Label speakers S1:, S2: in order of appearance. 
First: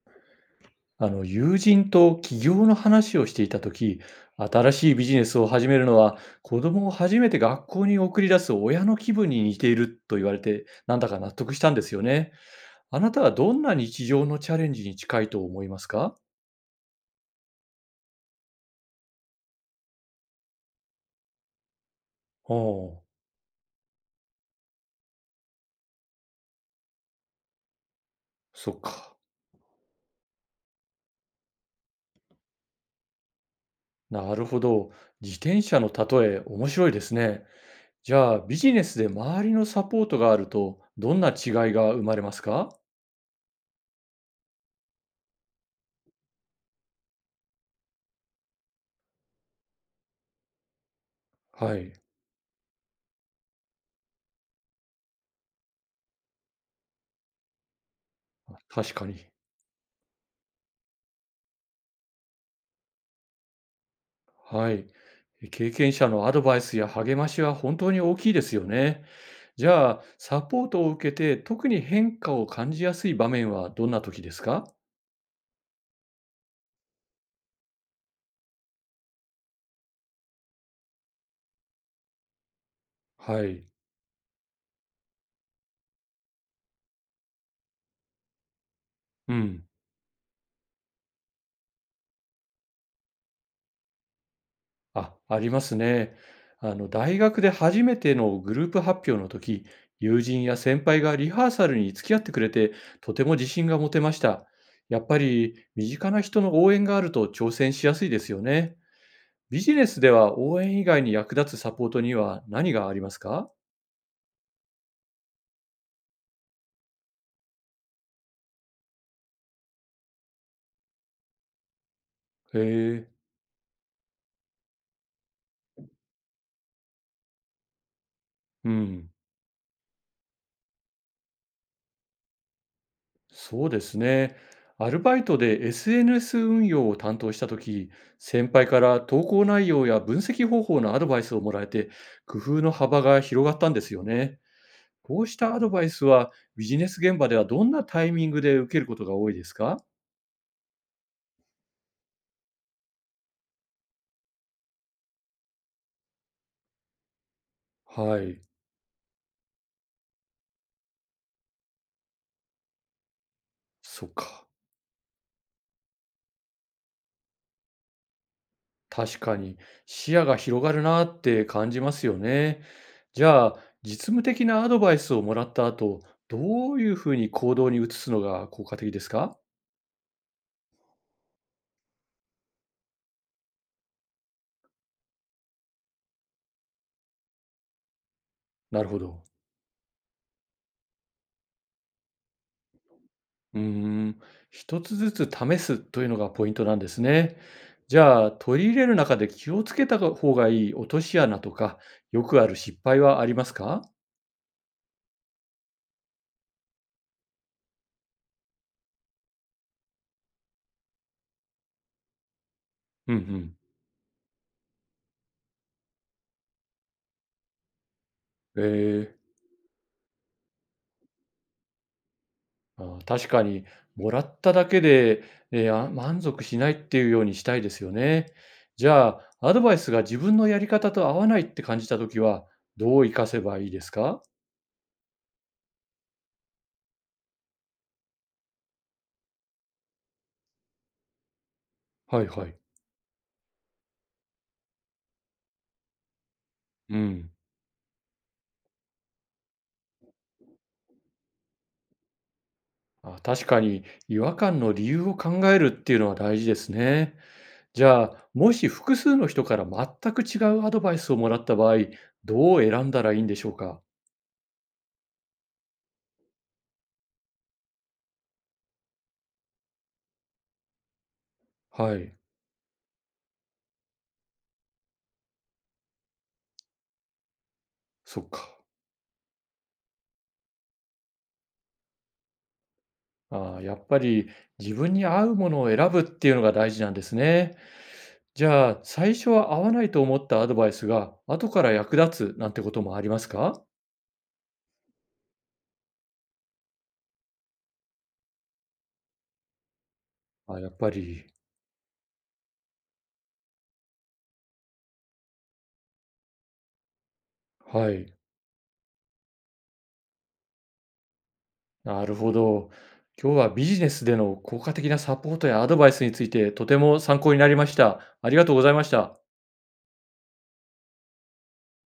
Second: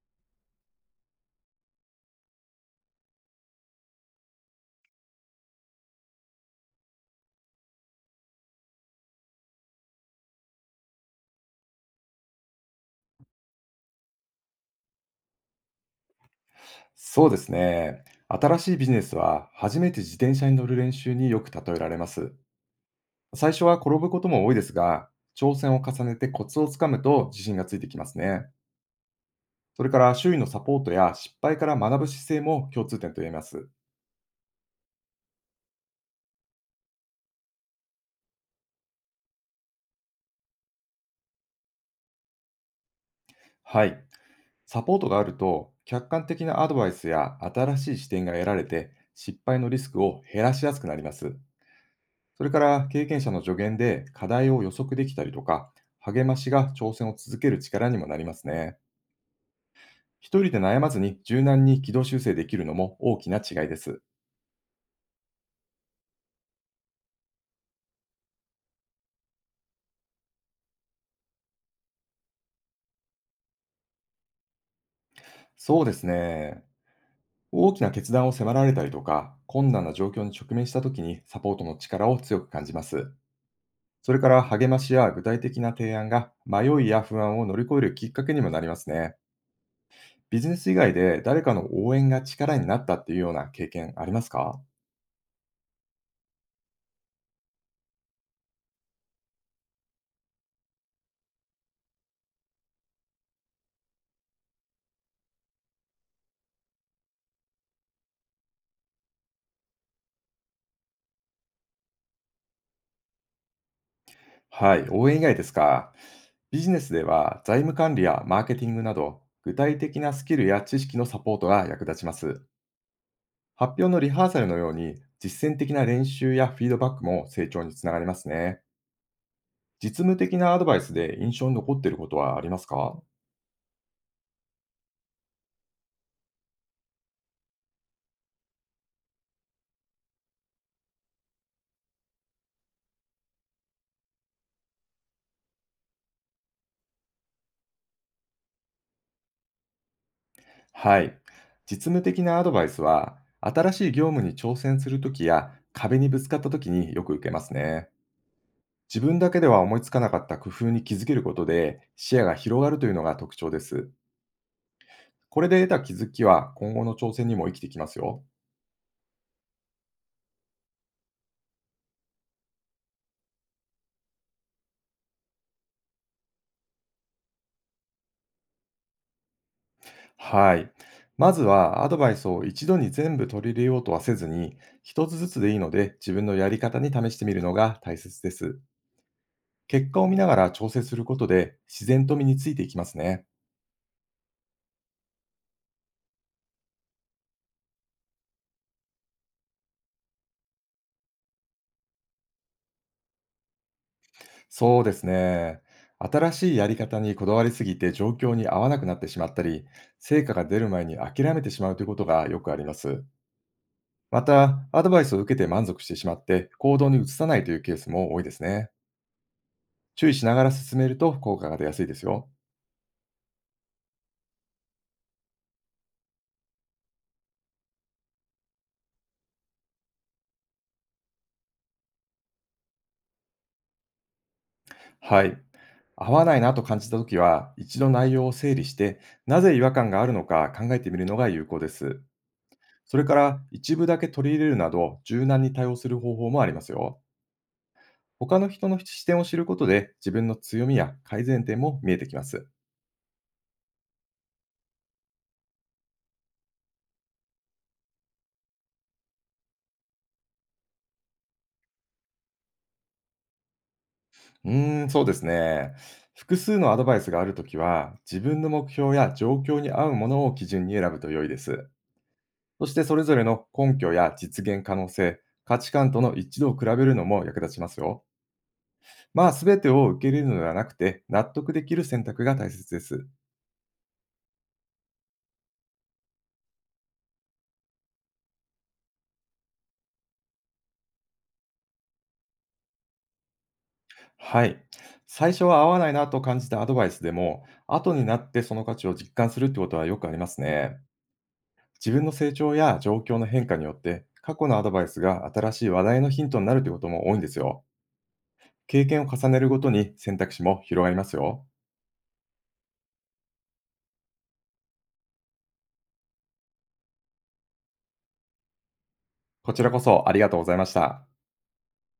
S1: あの友人と起業の話をしていた時、新しいビジネスを始めるのは子供を初めて学校に送り出す親の気分に似ていると言われて、なんだか納得したんですよね。あなたはどんな日常のチャレンジに近いと思いますか？
S2: そうですね。新しいビジネスは初めて自転車に乗る練習によく例えられます。
S1: おう。
S2: 最初は転ぶことも多いですが、挑戦を重ねてコツをつかむと自信がついてきますね。
S1: そっか。
S2: それから、周囲のサポートや失敗から学ぶ姿勢も共通点と言えます。
S1: なるほど。自転車の例え面白いですね。じゃあビジネスで周りのサポートがあるとどんな違いが生まれますか？
S2: はい。サポートがあると、客観的なアドバイスや新しい視点が得られて、失敗のリスクを減らしやすくなります。
S1: はい。
S2: それから、経験者の助言で課題を予測できたりとか、励ましが挑戦を続ける力にもなりますね。
S1: 確かに。
S2: 一人で悩まずに柔軟に軌道修正できるのも大きな違いです。
S1: はい。経験者のアドバイスや励ましは本当に大きいですよね。じゃあ、サポートを受けて特に変化を感じやすい場面はどんな時ですか？
S2: そうですね。大きな決断を迫られたりとか、困難な状況に直面した時にサポートの力を強く感じます。
S1: はい。
S2: それから、励ましや具体的な提案が迷いや不安を乗り越えるきっかけにもなりますね。
S1: うん。
S2: ビジネス以外で誰かの応援が力になったっていうような経験ありますか？
S1: あ、ありますね。大学で初めてのグループ発表の時、友人や先輩がリハーサルに付き合ってくれて、とても自信が持てました。やっぱり身近な人の応援があると挑戦しやすいですよね。ビジネスでは応援以外に役立つサポートには何がありますか？
S2: はい、応援以外ですか。ビジネスでは、財務管理やマーケティングなど具体的なスキルや知識のサポートが役立ちます。
S1: へえ、
S2: 発表のリハーサルのように、実践的な練習やフィードバックも成長につながりますね。
S1: うん、
S2: 実務的なアドバイスで印象に残っていることはありますか？
S1: そうですね。アルバイトで SNS 運用を担当したとき、先輩から投稿内容や分析方法のアドバイスをもらえて、工夫の幅が広がったんですよね。こうしたアドバイスはビジネス現場ではどんなタイミングで受けることが多いですか？
S2: はい。実務的なアドバイスは、新しい業務に挑戦するときや壁にぶつかったときによく受けますね。
S1: はい、
S2: 自分だけでは思いつかなかった工夫に気づけることで視野が広がるというのが特徴です。
S1: そっか。
S2: これで得た気づきは今後の挑戦にも生きてきますよ。
S1: 確かに、視野が広がるなって感じますよね。じゃあ、実務的なアドバイスをもらった後、どういうふうに行動に移すのが効果的ですか？
S2: はい。まずはアドバイスを一度に全部取り入れようとはせずに、一つずつでいいので自分のやり方に試してみるのが大切です。
S1: なるほど。
S2: 結果を見ながら調整することで自然と身についていきますね。
S1: うーん、一つずつ試すというのがポイントなんですね。じゃあ、取り入れる中で気をつけた方がいい落とし穴とか、よくある失敗はありますか？
S2: そうですね。新しいやり方にこだわりすぎて状況に合わなくなってしまったり、成果が出る前に諦めてしまうということがよくあります。
S1: うんうん。
S2: また、アドバイスを受けて満足してしまって行動に移さないというケースも多いです
S1: え
S2: ね。
S1: ー。
S2: 注意しながら進めると効果が出やすいですよ。
S1: ああ、確かに、もらっただけで、満足しないっていうようにしたいですよね。じゃあ、アドバイスが自分のやり方と合わないって感じたときは、どう活かせばいいですか？
S2: はい。合わないなと感じたときは、一度内容を整理して、なぜ違和感があるのか考えてみるのが有効です。
S1: はいはい。
S2: それから、一部だけ取り入れるなど、柔軟に対応する方法もあります
S1: う
S2: よ。
S1: ん。
S2: 他の人の視点を知ることで、自分の強みや改善点も見えてきます。
S1: あ、確かに、違和感の理由を考えるっていうのは大事ですね。じゃあ、もし複数の人から全く違うアドバイスをもらった場合、どう選んだらいいんでしょうか？
S2: うーん、そうですね。複数のアドバイスがあるときは、自分の目標や状況に合うものを基準に選ぶと良いです。
S1: はい、
S2: そして、それぞれの根拠や実現可能性、価値観との一致度を比べるのも役立ちますよ。
S1: そっか。
S2: まあ、すべてを受け入れるのではなくて、納得できる選択が大切です。
S1: ああ、やっぱり自分に合うものを選ぶっていうのが大事なんですね。じゃあ、最初は合わないと思ったアドバイスが、後から役立つなんてこともありますか？
S2: はい。最初は合わないなと感じたアドバイスでも、後になってその価値を実感するってことはよくあります
S1: あ、やっ
S2: ね。
S1: ぱり。
S2: 自分の成長や状況の変化によって、過去のアドバイスが新しい話題のヒントになるってことも多いんですよ。
S1: はい、
S2: 経験を重ねるごとに選択肢も広がりますよ。
S1: なるほど。今日はビジネスでの効果的なサポートやアドバイスについて、とても参考になりました。ありがとうございました。
S2: こちらこそありがとうございました。